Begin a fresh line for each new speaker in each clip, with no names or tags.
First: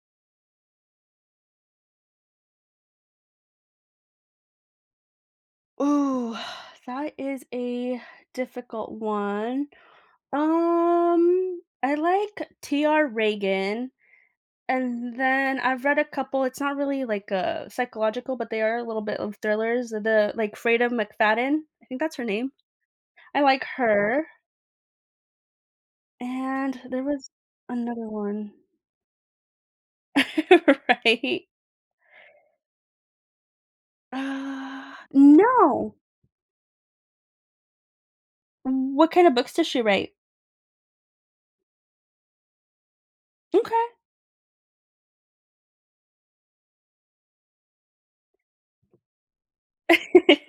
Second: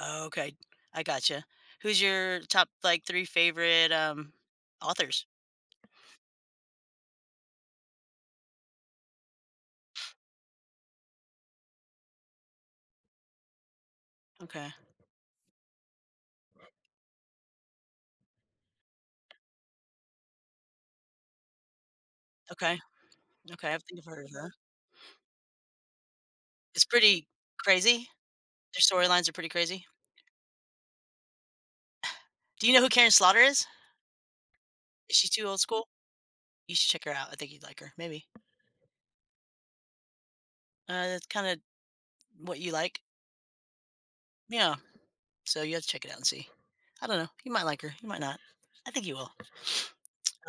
Okay. I gotcha. Who's your top, like, 3 favorite, um, authors?
Ooh, that is a difficult one. Um, I like, T. R. Ragan.
Okay.
And then, I've read a couple it's not really, like, uh, psychological, but they are a little bit of thrillers. The, like, Freida McFadden. I think that's her name.
Okay.
I like
Okay, I think I've
her.
heard of that.
And
It's
there was
pretty
another
crazy?
one
Their story lines are pretty crazy?
Right?
Do you know who Karen Slaughter is?
Uh,
Is she too old school?
no.
You should check her out. I think you'd like her. Maybe.
Wh what kind of books does she write?
Ah, that's kinda what you like?
M'kay.
Yeah. So you have to check it out and see. I don't know. You might like her. You might not. I think you will.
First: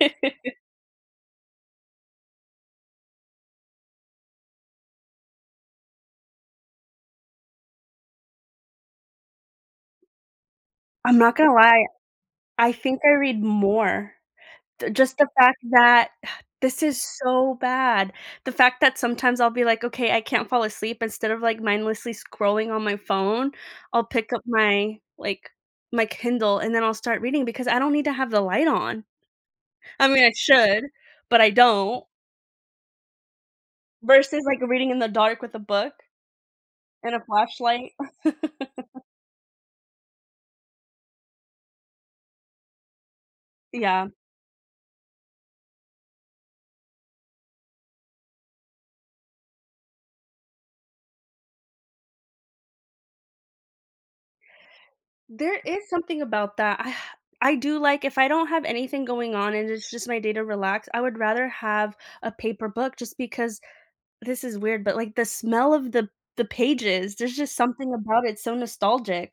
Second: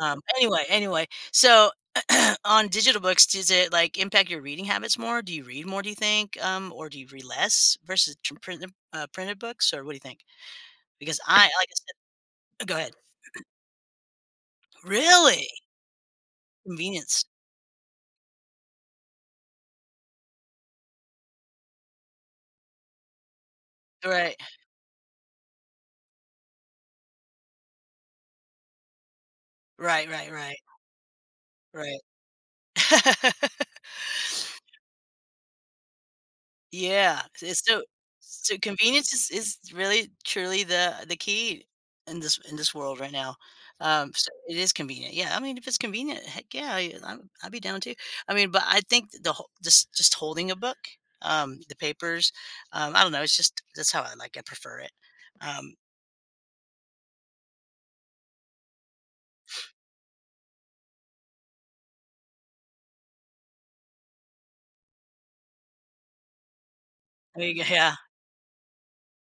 Um, anyway anyway, so on digital books, does it, like, impact your reading habits more? Do you read more, do you think? Um, or do you read less versus tr printem uh, printed books? Or, what do you think?
I'm
Because
not
I
gonna
like I
lie.
said uh,
I
go ahead.
think I read more. The just the
Really?
fact that this is
Convenience.
so bad. The fact that sometimes I'll be like, okay, I can't fall asleep instead of, like, mindlessly scrolling on my phone. I'll pick
Alright.
up my, like, my Kindle and then I'll start reading because I don't need to have the light on. I
Right,
mean,
right,
I
right.
should, but I
Right.
don't. Versus, like, reading in the dark with a book, and
Yeah.
a
It's sti
flashlight.
So, convenience is is really truly the the key in this in this world, right now.
Yeah.
Um, so it is convenient. Yeah, I mean, if it's convenient, heck, yeah, y I'm I'd be down too. I mean, but I think the hol just just holding a book, um, the papers, um, I don't know, it's just that's how I like it, prefer it.
There
Um
is something about that. I do, like, if I don't have anything going on and it's just my day to relax, I would rather have a paper book just because this is weird, but, like, the smell of the the pages, there's just
[unintelligible]
something
yeah.
about it, it's so nostalgic.